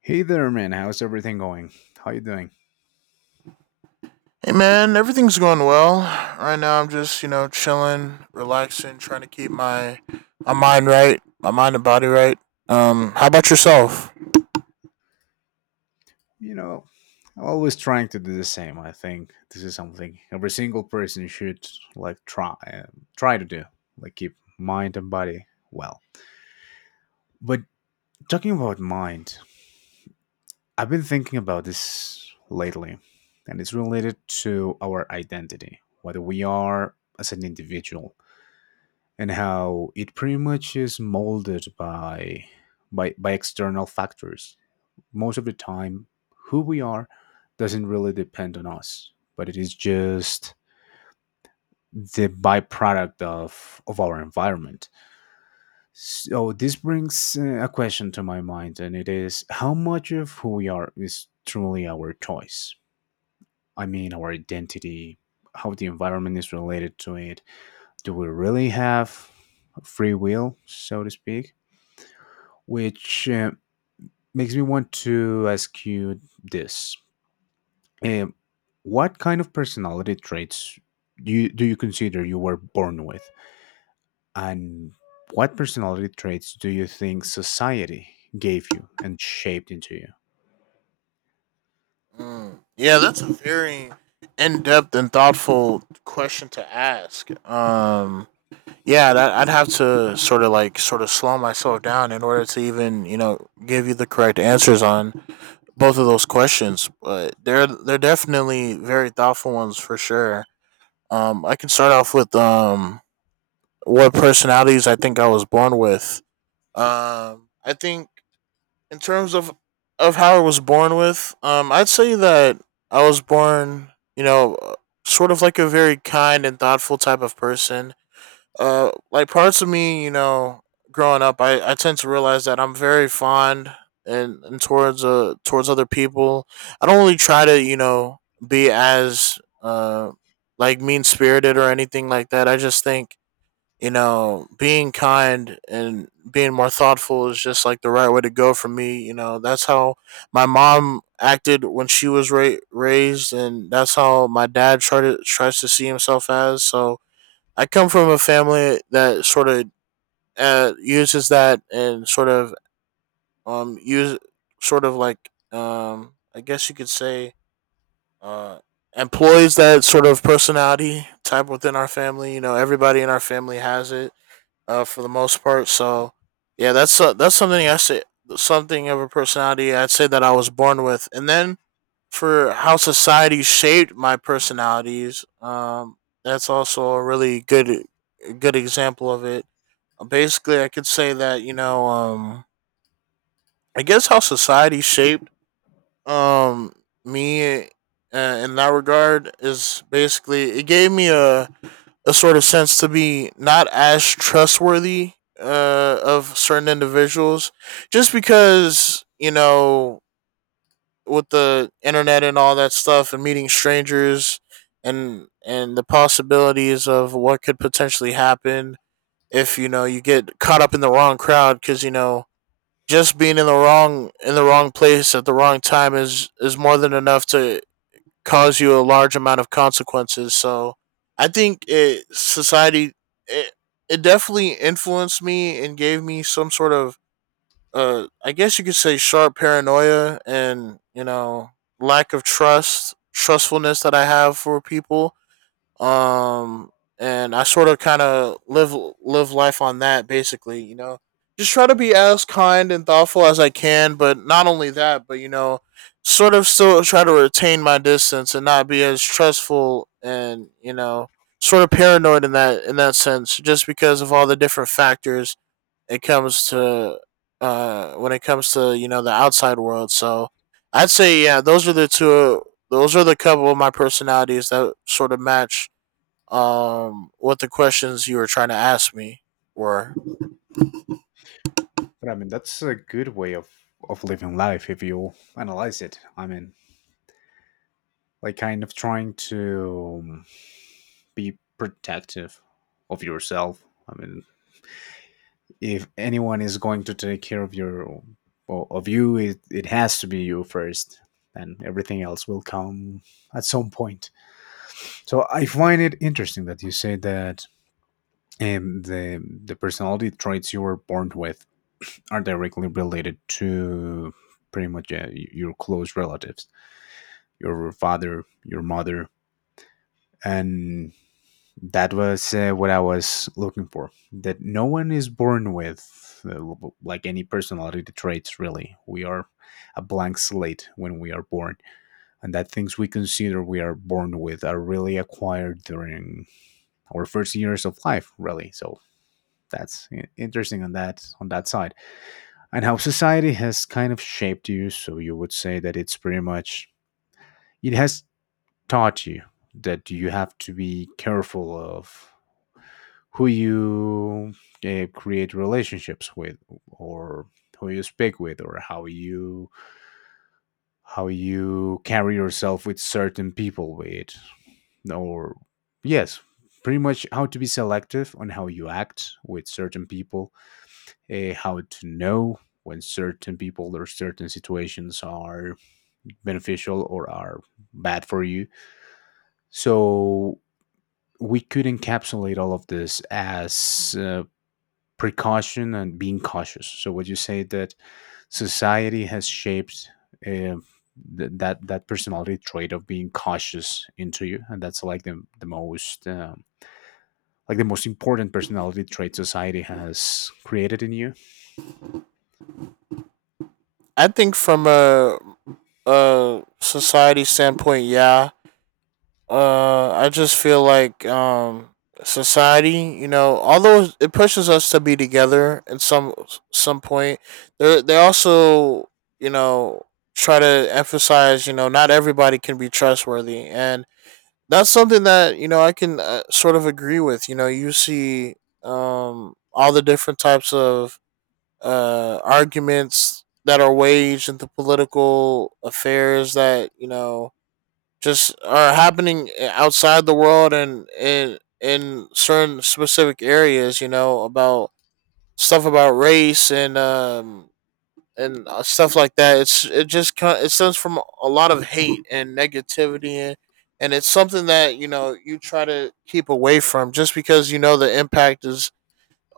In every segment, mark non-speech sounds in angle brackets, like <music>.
Hey there, man. How's everything going? How you doing? Hey man, everything's going well. Right now I'm just, you know, chilling, relaxing, trying to keep my mind right, my mind and body right. How about yourself? You know, I'm always trying to do the same. I think this is something every single person should like try to do, like keep mind and body well. But talking about mind, I've been thinking about this lately, and it's related to our identity, what we are as an individual, and how it pretty much is molded by by external factors. Most of the time who we are doesn't really depend on us, but it is just the byproduct of our environment. So this brings a question to my mind, and it is how much of who we are is truly our choice. I mean, our identity, how the environment is related to it. Do we really have free will, so to speak? Which makes me want to ask you this. Um, what kind of personality traits do you consider you were born with? And what personality traits do you think society gave you and shaped into you? Mm, yeah, that's a very in-depth and thoughtful question to ask. Yeah, that, I'd have to sort of like sort of slow myself down in order to even, you know, give you the correct answers on both of those questions, but they're definitely very thoughtful ones for sure. I can start off with what personalities I think I was born with. I think in terms of how I was born with, I'd say that I was born, you know, sort of like a very kind and thoughtful type of person. Like parts of me, you know, growing up, I tend to realize that I'm very fond and towards towards other people. I don't really try to, you know, be as like mean spirited or anything like that. I just think, you know, being kind and being more thoughtful is just like the right way to go for me. You know, that's how my mom acted when she was raised, and that's how my dad tries to see himself as. So I come from a family that sort of uses that and sort of use sort of like I guess you could say uh employs that sort of personality type within our family. You know, everybody in our family has it, for the most part. So yeah, that's something of a personality I'd say that I was born with. And then for how society shaped my personalities, that's also a really good example of it. Basically, I could say that, you know, I guess how society shaped um me, in that regard, is basically it gave me a sort of sense to be not as trustworthy, of certain individuals, just because, you know, with the internet and all that stuff and meeting strangers and the possibilities of what could potentially happen if, you know, you get caught up in the wrong crowd, because, you know, just being in the wrong place at the wrong time is more than enough to cause you a large amount of consequences. So I think society it, it definitely influenced me and gave me some sort of, I guess you could say, sharp paranoia and, you know, lack of trustfulness that I have for people. Um, and I sort of kind of live life on that basically. You know, just try to be as kind and thoughtful as I can, but not only that, but, you know, sort of still try to retain my distance and not be as stressful and, you know, sort of paranoid in that sense, just because of all the different factors it comes to when it comes to, you know, the outside world. So I'd say yeah, those are the two. Those are the couple of my personalities that sort of match what the questions you were trying to ask me were. But I mean, that's a good way of living life if you analyze it. I mean, like kind of trying to be protective of yourself. I mean, if anyone is going to take care of your well, of you, it has to be you first, and everything else will come at some point. So I find it interesting that you say that, the personality traits you were born with are directly related to pretty much your close relatives, your father, your mother. And that was what I was looking for. That no one is born with like any personality traits. Really, we are a blank slate when we are born, and that things we consider we are born with are really acquired during our first years of life. Really. So that's interesting on that side, and how society has kind of shaped you. So you would say that it's pretty much, it has taught you that you have to be careful of who you create relationships with, or who you speak with, or how you carry yourself with certain people with. Or yes, pretty much how to be selective on how you act with certain people, how to know when certain people or certain situations are beneficial or are bad for you. So we could encapsulate all of this as precaution and being cautious. So would you say that society has shaped uh, that personality trait of being cautious into you, and that's like the most like the most important personality trait society has created in you? I think from a society standpoint, yeah. I just feel like society, you know, although it pushes us to be together in some point, they also, you know, try to emphasize, you know, not everybody can be trustworthy, and that's something that, you know, I can, sort of agree with. You know, you see all the different types of arguments that are waged into political affairs that, you know, just are happening, outside the world and in certain specific areas. You know, about stuff about race and stuff like that. It just it stems from a lot of hate and negativity And it's something that, you know, you try to keep away from, just because, you know, the impact is,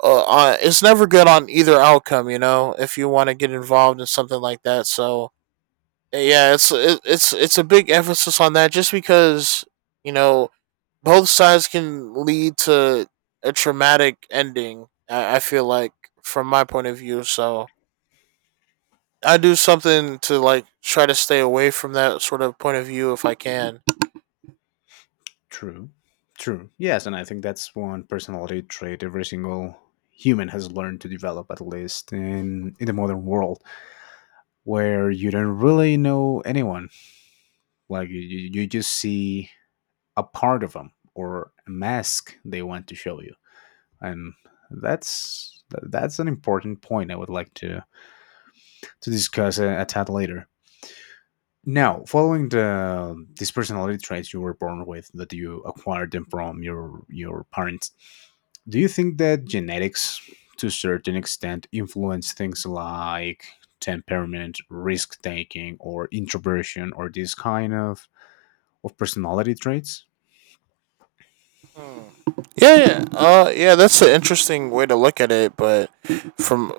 it's never good on either outcome, you know, if you want to get involved in something like that. So eh, yeah, it's it, it's a big emphasis on that, just because, you know, both sides can lead to a traumatic ending. I feel like, from my point of view, so I do something to like try to stay away from that sort of point of view if I can. True. True. Yes, and I think that's one personality trait every single human has learned to develop, at least in the modern world, where you don't really know anyone. Like you just see a part of them or a mask they want to show you. And that's an important point I would like to discuss a tad later. Now, following these personality traits you were born with, that you acquired them from your parents, do you think that genetics to a certain extent influence things like temperament, risk taking, or introversion, or this kind of personality traits? Hmm. Yeah, that's an interesting way to look at it, but from,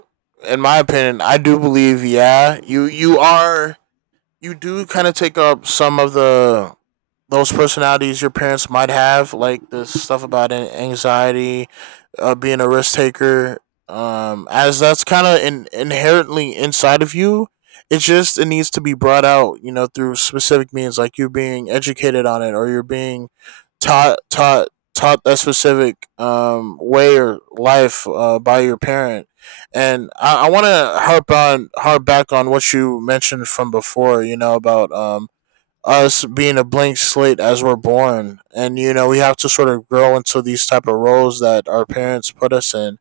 in my opinion, I do believe, yeah, you are, you do kind of take up some of the those personalities your parents might have, like the stuff about anxiety, being a risk taker, as that's kind of inherently inside of you. It just it needs to be brought out, you know, through specific means, like you're being educated on it, or you're being taught that specific, way or life, by your parent. And I want to harp back on what you mentioned from before, you know, about, us being a blank slate as we're born, and you know we have to sort of grow into these type of roles that our parents put us in.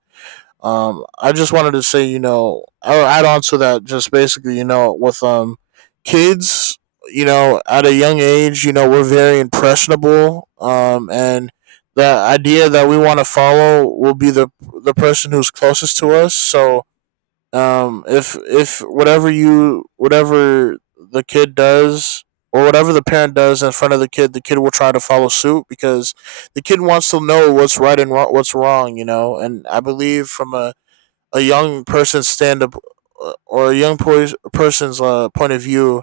I just wanted to say, you know, I'll add on to that. Just basically, you know, with kids, you know, at a young age, you know, we're very impressionable, and the idea that we want to follow will be the person who's closest to us. So if, whatever the kid does or whatever the parent does in front of the kid, the kid will try to follow suit, because the kid wants to know what's right and what's wrong, you know. And I believe from a young person's stand up, or a young po- person's, point of view,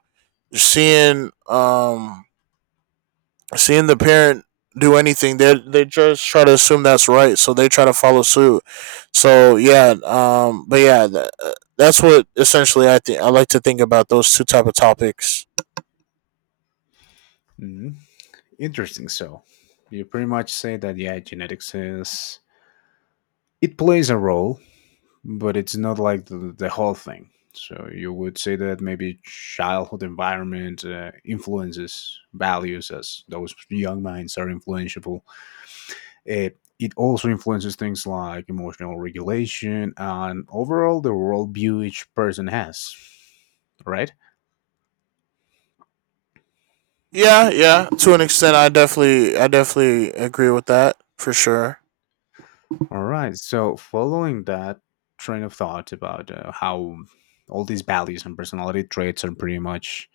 you're seeing the parent do anything, they just try to assume that's right, so they try to follow suit. So yeah, that's what essentially I think I like to think about those two type of topics. Mhm. Interesting. So you pretty much say that yeah, genetics is, it plays a role, but it's not like the whole thing. So you would say that maybe childhood environment influences values, as those young minds are influenceable. Uh, it also influences things like emotional regulation and overall the worldview each person has, right? Yeah, yeah, to an extent, I definitely agree with that for sure. All right. So, following that train of thought about how all these values and personality traits are pretty much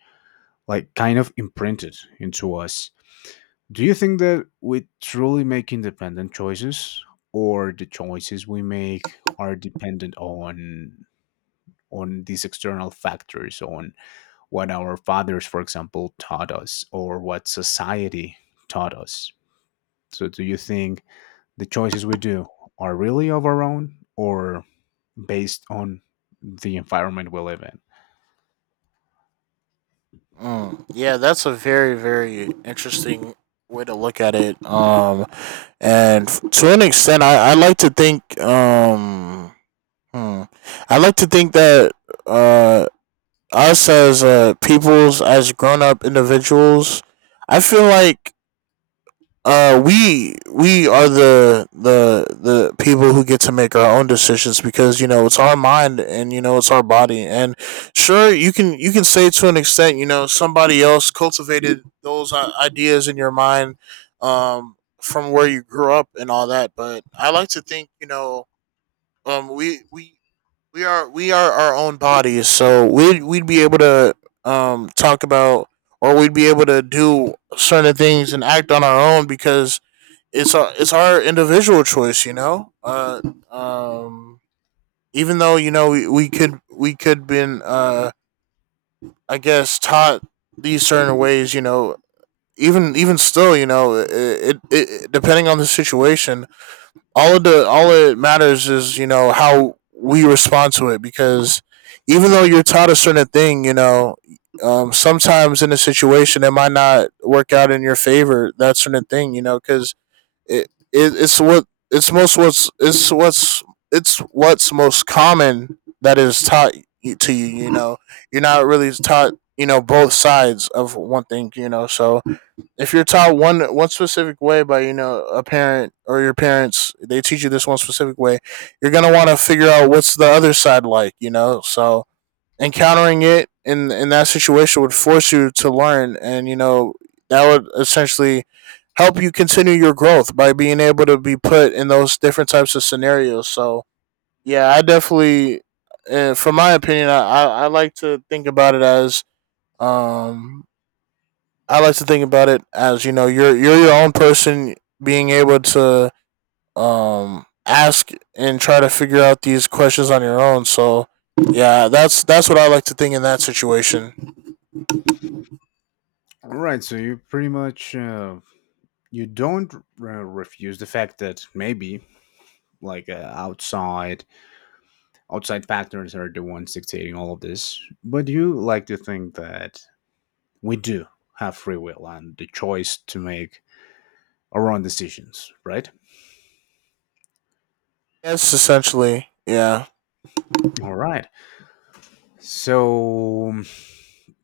like kind of imprinted into us, do you think that we truly make independent choices, or the choices we make are dependent on these external factors, on what our fathers, for example, taught us, or what society taught us? So, do you think the choices we do are really of our own, or based on the environment we live in? Mm. Yeah, that's a very interesting way to look at it. To an extent, I like to think, hmm, I like to think that uh us as, peoples, as grown up individuals, I feel like, we are the people who get to make our own decisions, because, you know, it's our mind, and, you know, it's our body, and sure, you can say to an extent, you know, somebody else cultivated those ideas in your mind, um, from where you grew up and all that. But I like to think, you know, um, we we we are, we are our own bodies, so we'd be able to talk about or we'd be able to do certain things and act on our own, because it's our individual choice, you know. Um, Even though, you know, we could been I guess taught these certain ways, you know. Even still, you know, it depending on the situation, all of the all it matters is, you know, how we respond to it. Because even though you're taught a certain thing, you know, sometimes in a situation it might not work out in your favor, that certain thing, you know. Because it's what it's most what's it's what's it's what's most common that is taught to you, you know. You're not really taught, you know, both sides of one thing, you know. So if you're taught one specific way, by, you know, a parent or your parents, they teach you this one specific way, you're going to want to figure out what's the other side like, you know. So encountering it in that situation would force you to learn, and, you know, that would essentially help you continue your growth by being able to be put in those different types of scenarios. So yeah, I definitely from my opinion, I like to think about it as um I like to think about it as, you know, you're your own person, being able to ask and try to figure out these questions on your own. So yeah, that's what I like to think in that situation. Right, so you pretty much you don't r refuse the fact that maybe like outside factors are the ones dictating all of this, but you like to think that we do have free will and the choice to make our own decisions, right? That's essentially, yeah. All right. So,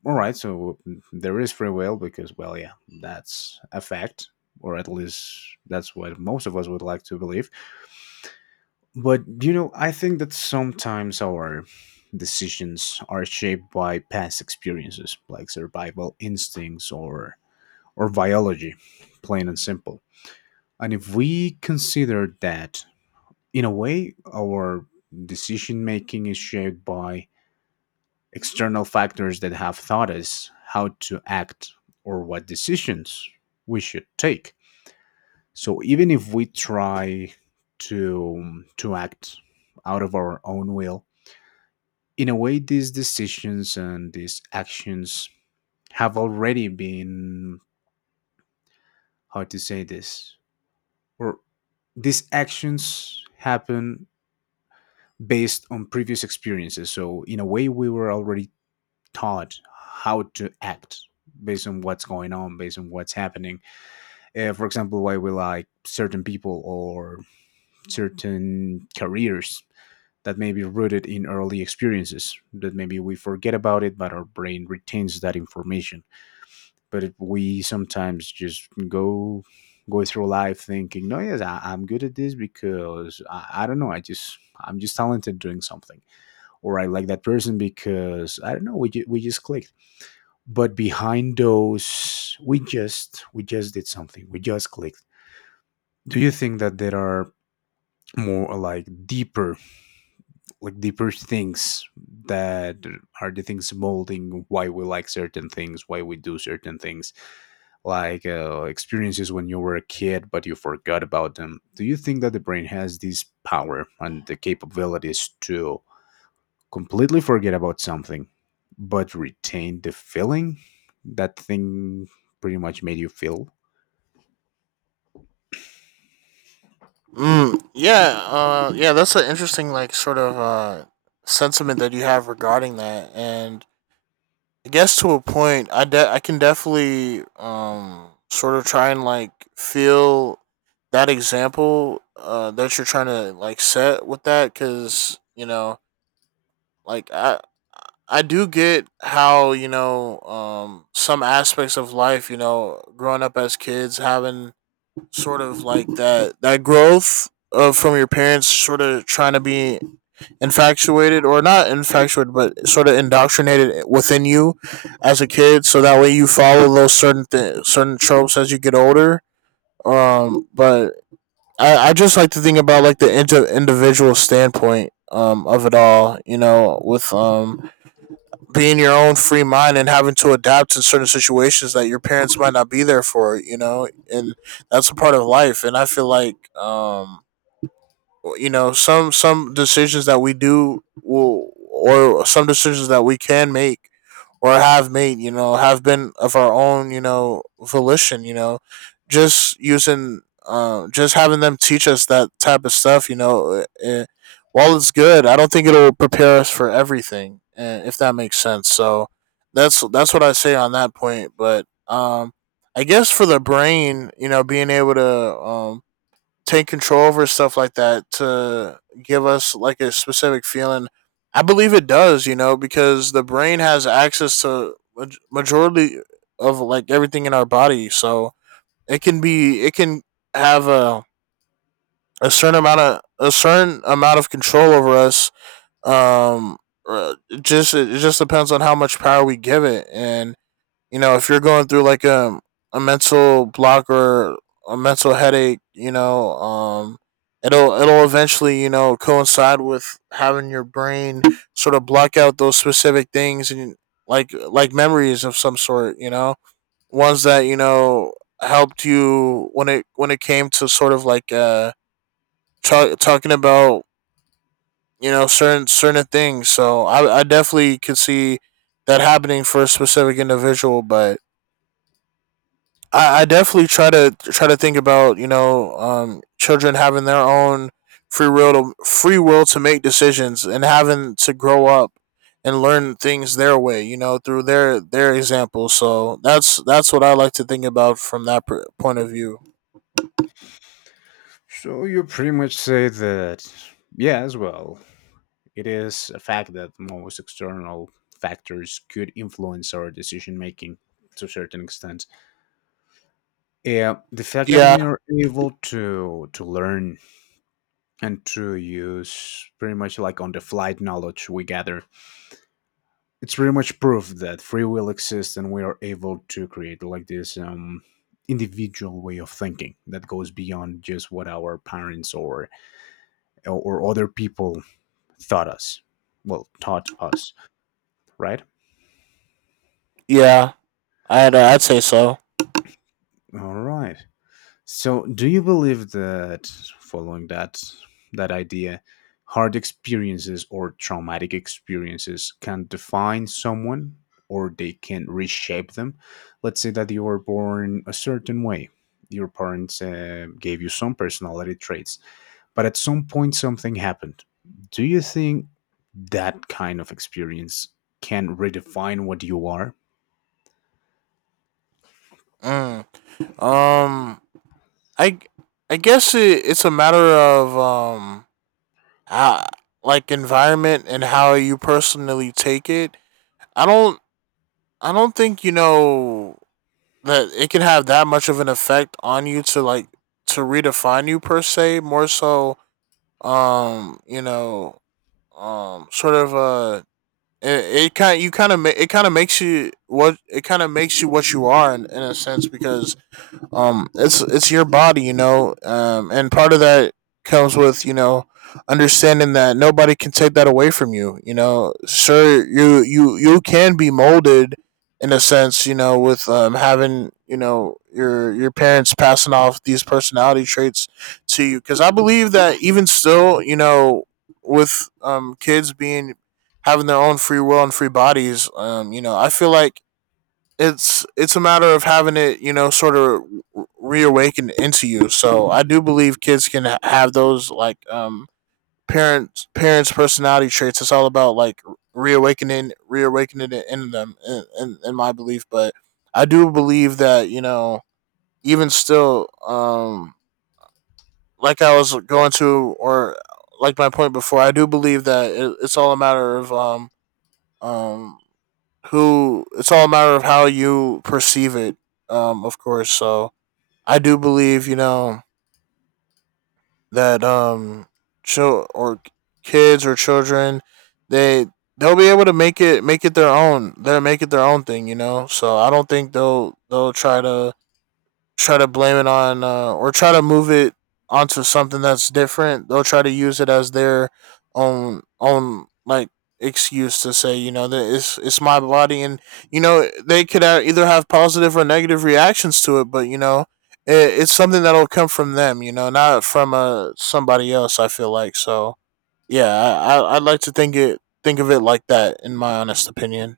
all right. So there is free will because, well, yeah, that's a fact, or at least that's what most of us would like to believe. But you know, I think that sometimes our decisions are shaped by past experiences, like survival instincts or biology, plain and simple. And if we consider that, in a way our decision making is shaped by external factors that have taught us how to act or what decisions we should take. So even if we try to act out of our own will, in a way, these decisions and these actions have already been, how to say this, or these actions happen based on previous experiences. So, in a way, we were already taught how to act based on what's going on, based on what's happening. For example, why we like certain people or certain careers, that may be rooted in early experiences that maybe we forget about it, but our brain retains that information. But it, we sometimes just go through life thinking, no, yes, I, I'm good at this because I don't know, I'm just talented doing something. Or I like that person because I don't know, we just clicked. But behind those, we just did something, we just clicked. Do you think that there are more like deeper things that are the things molding why we like certain things, why we do certain things, like experiences when you were a kid but you forgot about them? Do you think that the brain has this power and the capabilities to completely forget about something but retain the feeling that thing pretty much made you feel? Yeah, that's an interesting like sort of sentiment that you have regarding that. And I guess to a point, I can definitely sort of try and like feel that example that you're trying to like set with that, because you know like I do get how you know some aspects of life, you know, growing up as kids, having sort of like that growth of from your parents sort of trying to be infatuated, or not infatuated but sort of indoctrinated within you as a kid, so that way you follow those certain tropes as you get older. But I just like to think about like individual standpoint of it all, you know, with being your own free mind and having to adapt to certain situations that your parents might not be there for, you know. And that's a part of life, and I feel like you know some decisions that we do will, or some decisions that we can make or have made, you know, have been of our own, you know, volition, you know. Just using just having them teach us that type of stuff, you know. While it's good, I don't think it'll prepare us for everything, if that makes sense. So that's what I say on that point. But I guess for the brain, you know, being able to take control over stuff like that to give us like a specific feeling. I believe it does, you know, because the brain has access to majority of like everything in our body, so it can have a certain amount of a certain amount of control over us. Um, uh, just it just depends on how much power we give it. And you know, if you're going through like a mental block or a mental headache, you know, it'll eventually, you know, coincide with having your brain sort of block out those specific things and like memories of some sort, you know, ones that you know helped you when it came to sort of like talking about, you know, certain things. So I definitely could see that happening for a specific individual. But I definitely try to think about, you know, children having their own free will to make decisions and having to grow up and learn things their way, you know, through their example. So that's what I like to think about from point of view. So you pretty much say that yes, well, it is a fact that most external factors could influence our decision making to a certain extent. Yeah, the fact that Yeah. we are able to learn and to use pretty much like on the flight knowledge we gather, it's pretty much proof that free will exists and we are able to create like this individual way of thinking that goes beyond just what our parents or other people thought us, well, taught us, right? Yeah, I'd say so. All right. So, do you believe that, following that idea, hard experiences or traumatic experiences can define someone or they can reshape them? Let's say that you were born a certain way. Your parents gave you some personality traits, but at some point something happened. Do you think that kind of experience can redefine what you are? Mm. um i g- I guess it's a matter of how, like environment and how you personally take it. I don't I don't think, you know, that it can have that much of an effect on you to like to redefine you per se. More so, you know, um, sort of uh, it kind you kind of ma- it kind of makes you what you are, in a sense, because it's your body, you know, and part of that comes with, you know, understanding that nobody can take that away from you, you know. Sure, you can be molded in a sense, you know, with having, you know, your parents passing off these personality traits to you. Because I believe that even still, you know, with kids being having their own free will and free bodies, you know, I feel like it's a matter of having it, you know, sort of reawakened into you. So I do believe kids can have those like parents personality traits. It's all about like reawakening it in them, in my belief. But I do believe that, you know, even still, like I was going to, or like my point before, I do believe that it's all a matter of um who it's all a matter of how you perceive it, of course. So I do believe, you know, that chil- or kids or children, they they'll be able to make it their own. They'll make it their own thing, you know. So I don't think they'll try to blame it on, or try to move it onto something that's different. They'll try to use it as their own like excuse to say, you know, that it's my body. And you know, they could either have positive or negative reactions to it, but you know it's something that'll come from them, you know, not from somebody else. I feel like. So yeah, I'd like to think of it like that, in my honest opinion.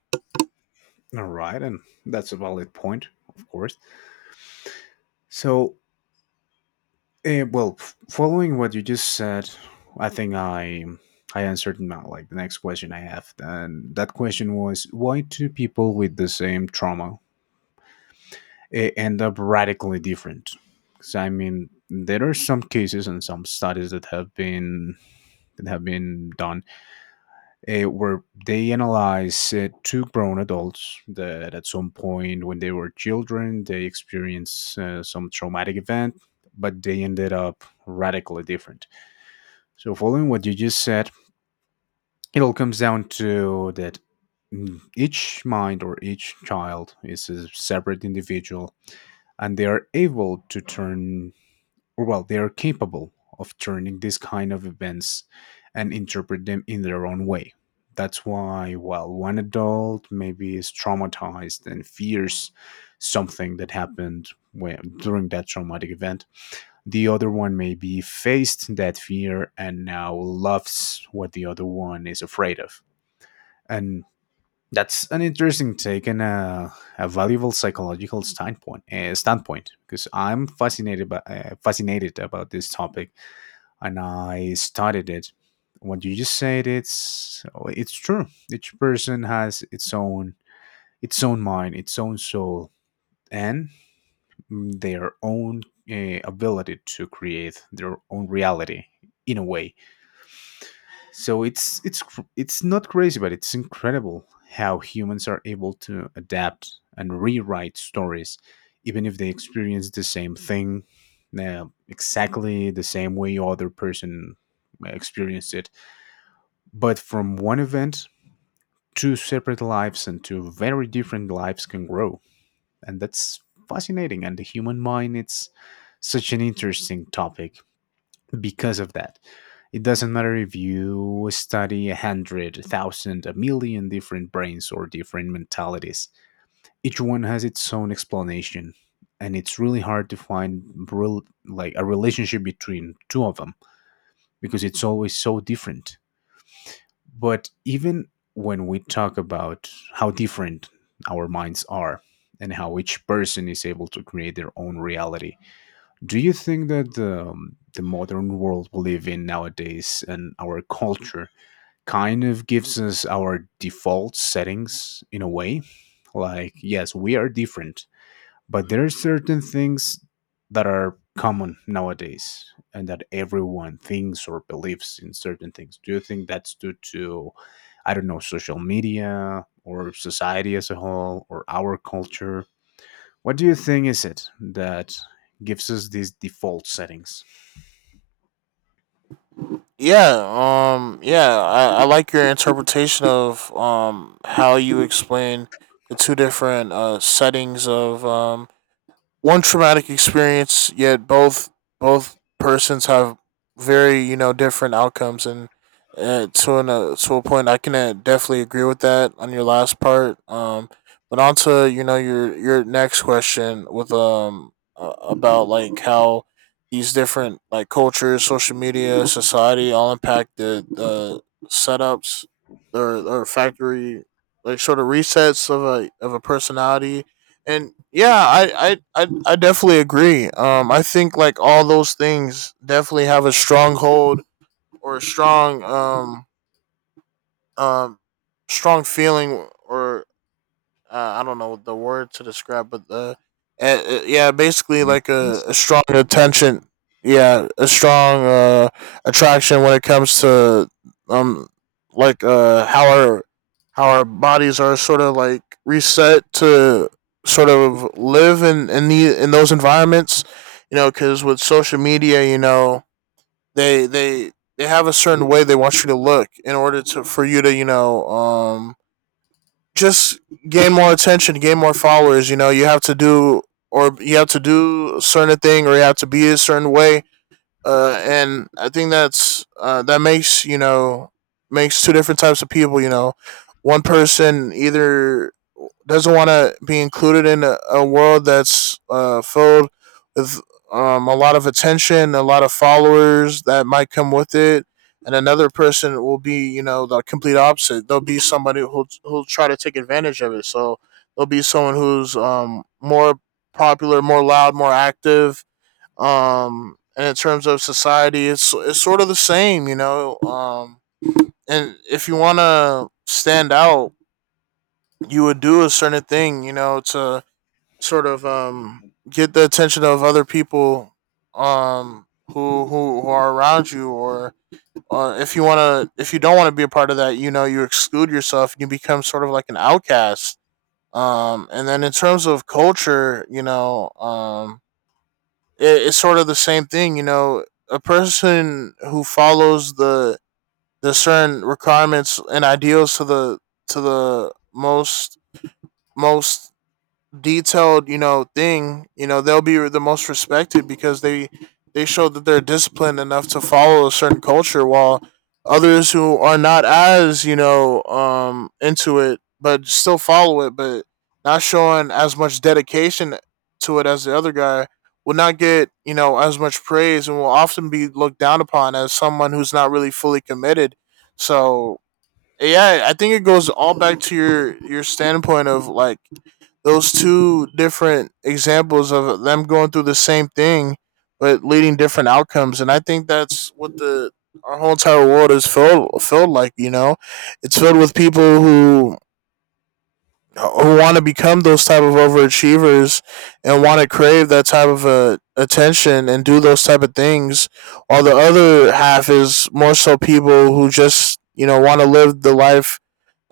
All right, and that's a valid point, of course. So, following what you just said, I think I answered my, like, the next question I have, and that question was, why two people with the same trauma end up radically different? Because I mean, there are some cases and some studies that have been done where they analyze two grown adults that at some point when they were children they experienced some traumatic event, but they ended up radically different. So, following what you just said, it all comes down to that. Mm, each mind or each child is a separate individual, and they are able to turn, or well, they are capable of turning this kind of events and interpret them in their own way. That's why, well, one adult maybe is traumatized and fears something that happened when, during that traumatic event, the other one maybe faced that fear and now loves what the other one is afraid of. And that's an interesting take and a valuable psychological standpoint. Standpoint, because I'm fascinated by, fascinated about this topic, and I studied it. What you just said, it's, oh, it's true. Each person has its own mind, its own soul, and mm, their own ability to create their own reality in a way. So it's it's not crazy, but it's incredible how humans are able to adapt and rewrite stories, even if they experience the same thing exactly the same way other person experienced it. But from one event, two separate lives and two very different lives can grow, and that's fascinating. And the human mind, it's such an interesting topic. Because of that, it doesn't matter if you study 100, 1,000, 1,000,000 different brains or different mentalities. Each one has its own explanation, and it's really hard to find real, like, a relationship between two of them because it's always so different. But even when we talk about how different our minds are and how each person is able to create their own reality, do you think that the modern world we live in nowadays and our culture kind of gives us our default settings in a way? Like, yes, we are different, but there are certain things that are common nowadays, and that everyone thinks or believes in certain things. Do you think that's due to, I don't know, social media or society as a whole or our culture? What do you think is it that gives us these default settings? Yeah, yeah, I like your interpretation of how you explain the two different settings of one traumatic experience, yet both persons have very, you know, different outcomes. And to a point, I can definitely agree with that on your last part. But on to, you know, your next question with about like how these different like cultures, social media, society all impact the setups or factory like sort of resets of a personality. And yeah, I definitely agree. I think like all those things definitely have a stronghold, or a strong um strong feeling, or I don't know the word to describe, but the yeah, basically An like a influence. strong attention, yeah, a strong attraction when it comes to um like how our bodies are sort of like reset to sort of live in those environments, you know, because with social media, you know, they have a certain way they want you to look in order to for you to, you know, just gain more attention, gain more followers. You know, you have to do, or you have to do a certain thing, or you have to be a certain way. And I think that's that makes, you know, makes two different types of people. You know, one person either doesn't want to be included in a world that's filled with a lot of attention, a lot of followers that might come with it, and another person will be, you know, the complete opposite. There will be somebody who'll who'll try to take advantage of it. So there will be someone who's more popular, more loud, more active. And in terms of society, it's sort of the same, you know. And if you want to stand out, you would do a certain thing, you know, to sort of get the attention of other people, who who are around you. Or if you want to, if you don't want to be a part of that, you know, you exclude yourself and you become sort of like an outcast. And then in terms of culture, you know, it's sort of the same thing, you know. A person who follows the certain requirements and ideals to the most most detailed, you know, thing, you know, they'll be the most respected because they show that they're disciplined enough to follow a certain culture, while others who are not as, you know, into it, but still follow it, but not showing as much dedication to it as the other guy, will not get, you know, as much praise and will often be looked down upon as someone who's not really fully committed. So yeah, I think it goes all back to your standpoint of like those two different examples of them going through the same thing but leading different outcomes. And I think that's what the our whole entire world is filled like, you know, it's filled with people who want to become those type of overachievers and want to crave that type of attention and do those type of things, while the other half is more so people who just, you know, want to live the life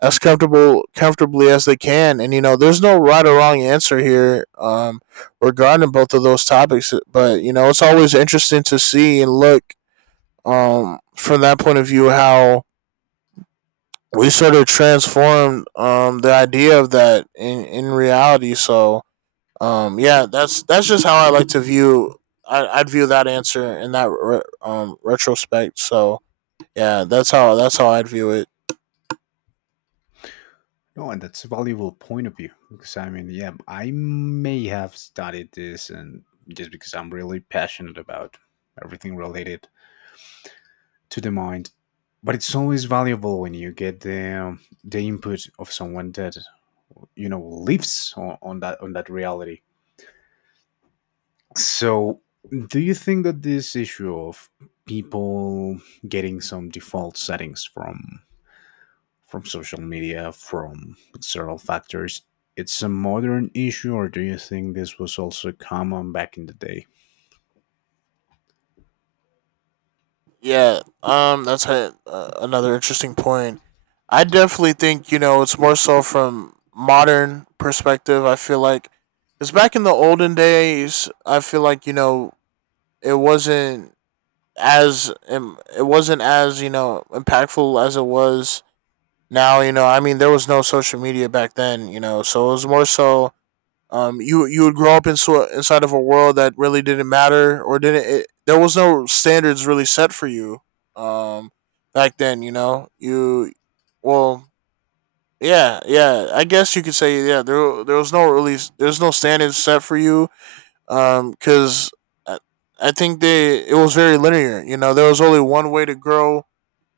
as comfortable comfortably as they can. And you know, there's no right or wrong answer here, regarding both of those topics. But you know, it's always interesting to see and look, from that point of view, how we sort of transformed, the idea of that in reality. So yeah, that's just how I like to view. I'd view that answer in that retrospect. So yeah, that's how I'd view it. No, and that's a valuable point of view, because I mean, yeah, I may have studied this, and just because I'm really passionate about everything related to the mind. But it's always valuable when you get the input of someone that, you know, lives on that, on that reality. So do you think that this issue of people getting some default settings from social media, from external factors, it's a modern issue? Or do you think this was also common back in the day? Yeah, that's a, another interesting point. I definitely think, you know, it's more so from modern perspective. I feel like because back in the olden days, I feel like it wasn't it wasn't as impactful as it was now. There was no social media back then. So it was more so you would grow up in inside of a world that really didn't matter or didn't. There was no standards really set for you. Um, back then, well, yeah, yeah. I guess you could say yeah. There was no really there's no standards set for you. Because I, I think they it was very linear. You know, there was only one way to grow.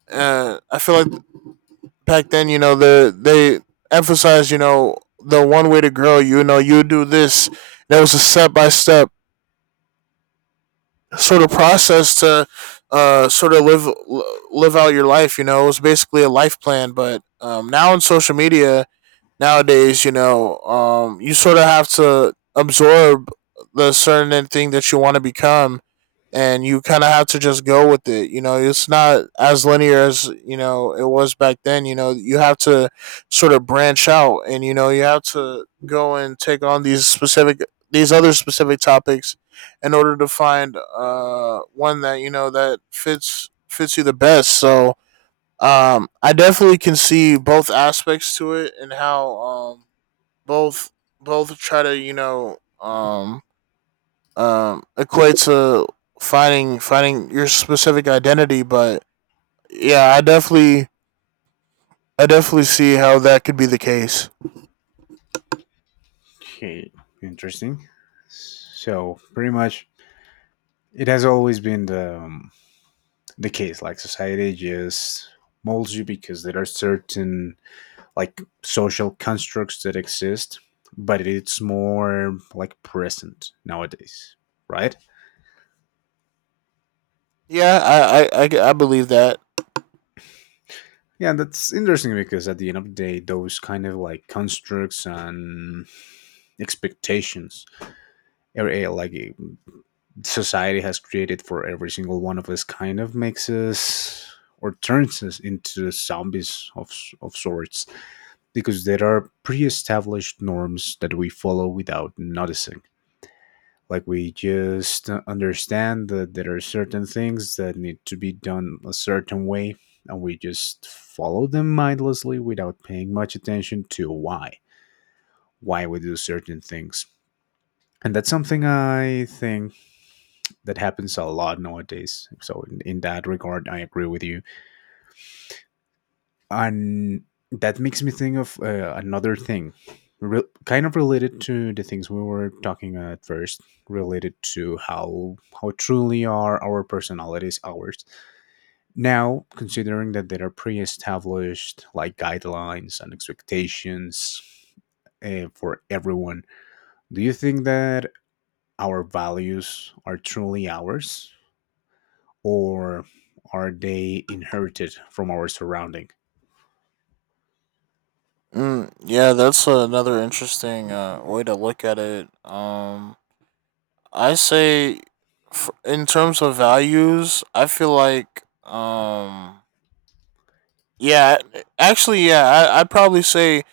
I feel like back then, they emphasized, the one way to grow. You know, you do this. There was a step by step sort of process to sort of live out your life. You know, it was basically a life plan. But now in social media nowadays, you sort of have to absorb the certain thing that you want to become, and you kind of have to just go with it. You know, it's not as linear as it was back then. You know, you have to sort of branch out, and you know, you have to go and take on these specific these other specific topics in order to find one that that fits you the best. So I definitely can see both aspects to it, and how both try to equate to finding your specific identity. But yeah, I definitely see how that could be the case. Okay, interesting. So pretty much, it has always been the case. Like, society just molds you because there are certain, like, social constructs that exist, but it's more like present nowadays, right? Yeah, I believe that. Yeah, that's interesting because at the end of the day, those kind of, like, constructs and expectations, or, eh, like, society has created for every single one of us, kind of makes us or turns us into zombies of sorts, because there are pre-established norms that we follow without noticing. Like, we just understand that there are certain things that need to be done a certain way, and we just follow them mindlessly without paying much attention to why we do certain things. And that's something I think that happens a lot nowadays, so in that regard, I agree with you. And that makes me think of another thing, kind of related to the things we were talking at first, related to how truly are our personalities ours, now considering that there are pre-established, like, guidelines and expectations for everyone. Do you think that our values are truly ours, or are they inherited from our surrounding? Mm, yeah, that's another interesting way to look at it. I say, in terms of values, I feel like yeah, actually, yeah, I'd probably say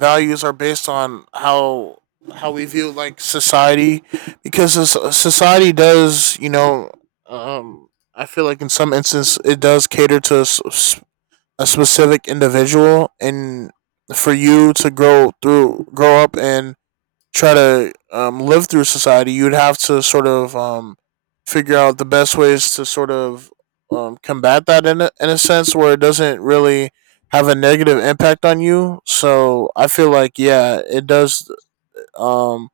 values are based on how we view like society, because society does, you know, um, I feel like in some instance it does cater to a specific individual, and for you to grow up and try to live through society, you'd have to sort of figure out the best ways to sort of combat that in in a sense where it doesn't really have a negative impact on you. So I feel like yeah, it does. Um,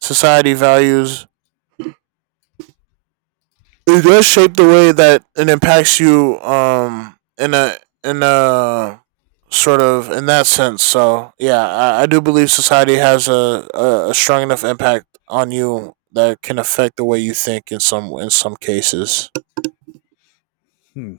society values it does shape the way that it impacts you in a in a sort of in that sense, so yeah I do believe society has a a strong enough impact on you that can affect the way you think in some cases. Hmm.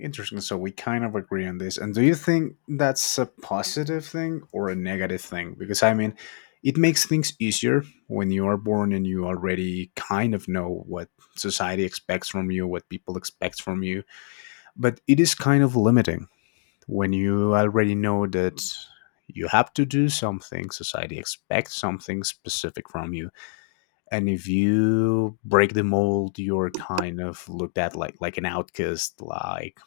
Interesting. So we kind of agree on this. And do you think that's a positive thing or a negative thing? Because I mean, it makes things easier when you are born and you already kind of know what society expects from you, what people expect from you. But it is kind of limiting when you already know that you have to do something, society expects something specific from you. And if you break the mold, you're kind of looked at like an outcast, like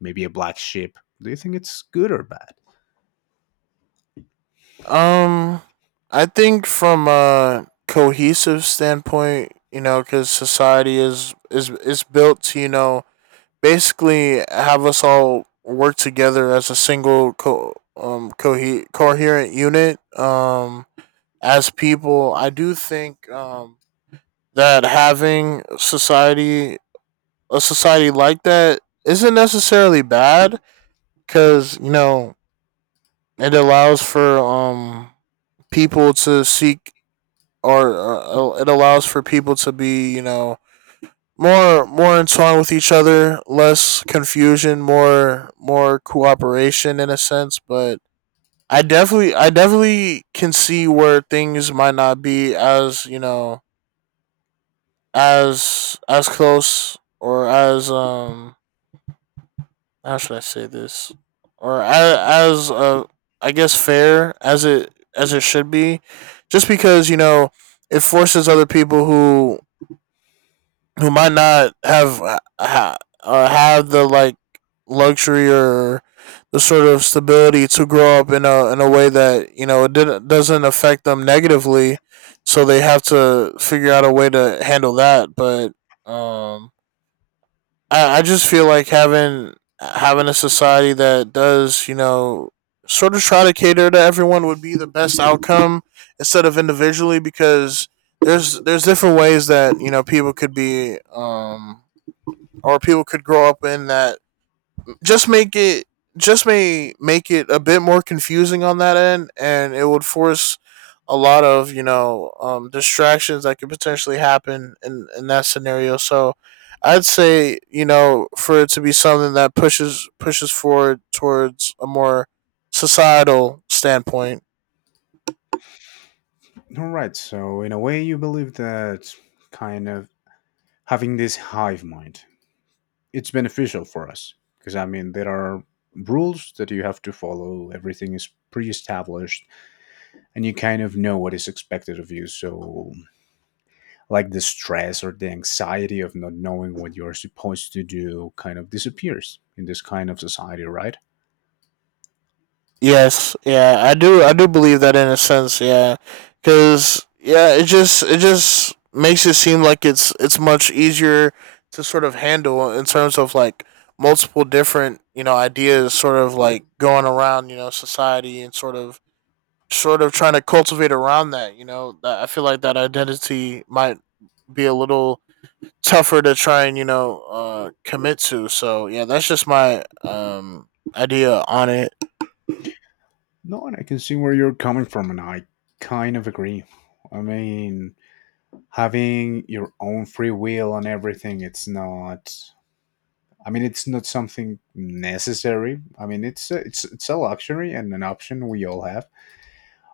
maybe a black sheep. Do you think it's good or bad? um I think from a cohesive standpoint, you know, because society is is built to, you know, basically have us all work together as a single coherent unit, as people. I do think that having society a society like that isn't necessarily bad, because you know it allows for people to seek, or it allows for people to be, you know, more in tune with each other, less confusion, more cooperation in a sense. But I definitely can see where things might not be as, you know, as close or as how should I say this? Or as, I guess fair as it should be, just because, you know, it forces other people who might not have have the like luxury, or the sort of stability to grow up in a way that you know it didn't, doesn't affect them negatively, so they have to figure out a way to handle that. But um, I just feel like having having a society that does, you know, sort of try to cater to everyone would be the best outcome instead of individually, because there's different ways that you know people could be or people could grow up in that just make it just may make it a bit more confusing on that end, and it would force a lot of, you know, distractions that could potentially happen in that scenario. So I'd say, you know, for it to be something that pushes forward towards a more societal standpoint. All right. So in a way, you believe that, kind of, having this hive mind, it's beneficial for us, because I mean, there are rules that you have to follow. Everything is pre-established, and you kind of know what is expected of you. So, like, the stress or the anxiety of not knowing what you're supposed to do kind of disappears in this kind of society, right? Yes, yeah, I do. I do believe that in a sense, yeah, because yeah, it just makes it seem like it's much easier to sort of handle in terms of like multiple different, you know, ideas sort of like going around, you know, society, and sort of trying to cultivate around that, you know, that I feel like that identity might be a little tougher to try and, you know, commit to. So yeah, that's just my idea on it. No, and I can see where you're coming from, and I kind of agree. I mean, having your own free will and everything, it's not. I mean, it's not something necessary. I mean, it's a luxury and an option we all have.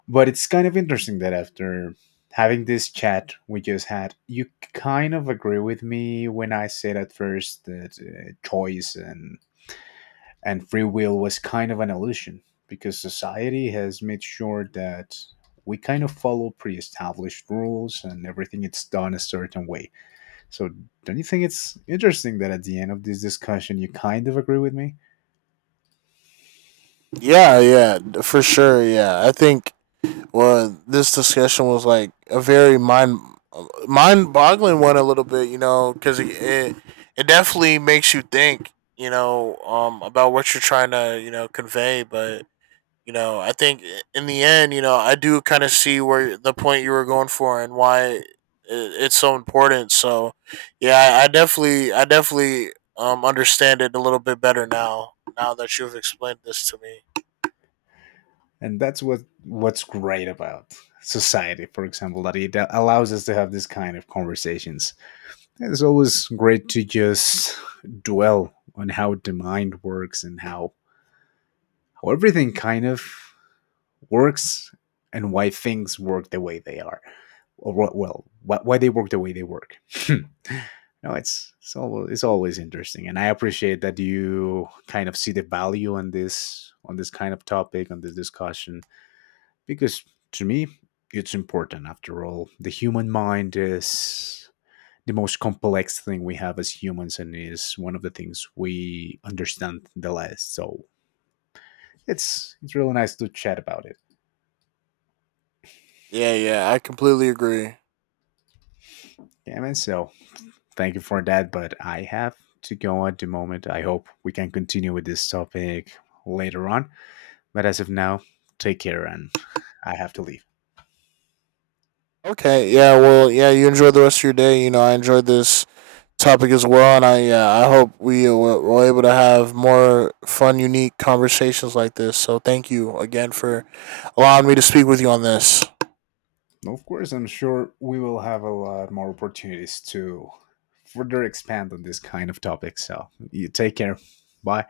But it's kind of interesting that after having this chat we just had, you kind of agree with me when I said at first that choice and free will was kind of an illusion, because society has made sure that we kind of follow pre-established rules and everything it's done a certain way. So, don't you think it's interesting that at the end of this discussion you kind of agree with me? Yeah, yeah, for sure. Yeah, I think well, this discussion was like a very mind boggling one a little bit, you know, because it definitely makes you think, you know, about what you're trying to, you know, convey. But you know, I think in the end, you know, I do kind of see where the point you were going for and why it's so important. So yeah, I definitely understand it a little bit better now. Now that you've explained this to me. And that's what's great about society, for example, that it allows us to have this kind of conversations. Yeah, it's always great to just dwell on how the mind works, and how everything kind of works, and why things work the way they are. Or what, well, why they work the way they work. <laughs> No, it's, it's always interesting, and I appreciate that you kind of see the value on this, on this kind of topic, on this discussion. Because to me, it's important. After all, the human mind is the most complex thing we have as humans, and is one of the things we understand the less. So it's really nice to chat about it. Yeah, yeah, I completely agree. Yeah, man. So thank you for that. But I have to go at the moment. I hope we can continue with this topic later on. But as of now, take care, and I have to leave. Okay, yeah, well, yeah, you enjoy the rest of your day. You know, I enjoyed this topic as well, and I yeah, I hope we were able to have more fun, unique conversations like this. So thank you again for allowing me to speak with you on this. Of course, I'm sure we will have a lot more opportunities to further expand on this kind of topic. So you take care. Bye.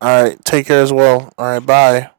All right, take care as well. All right, bye.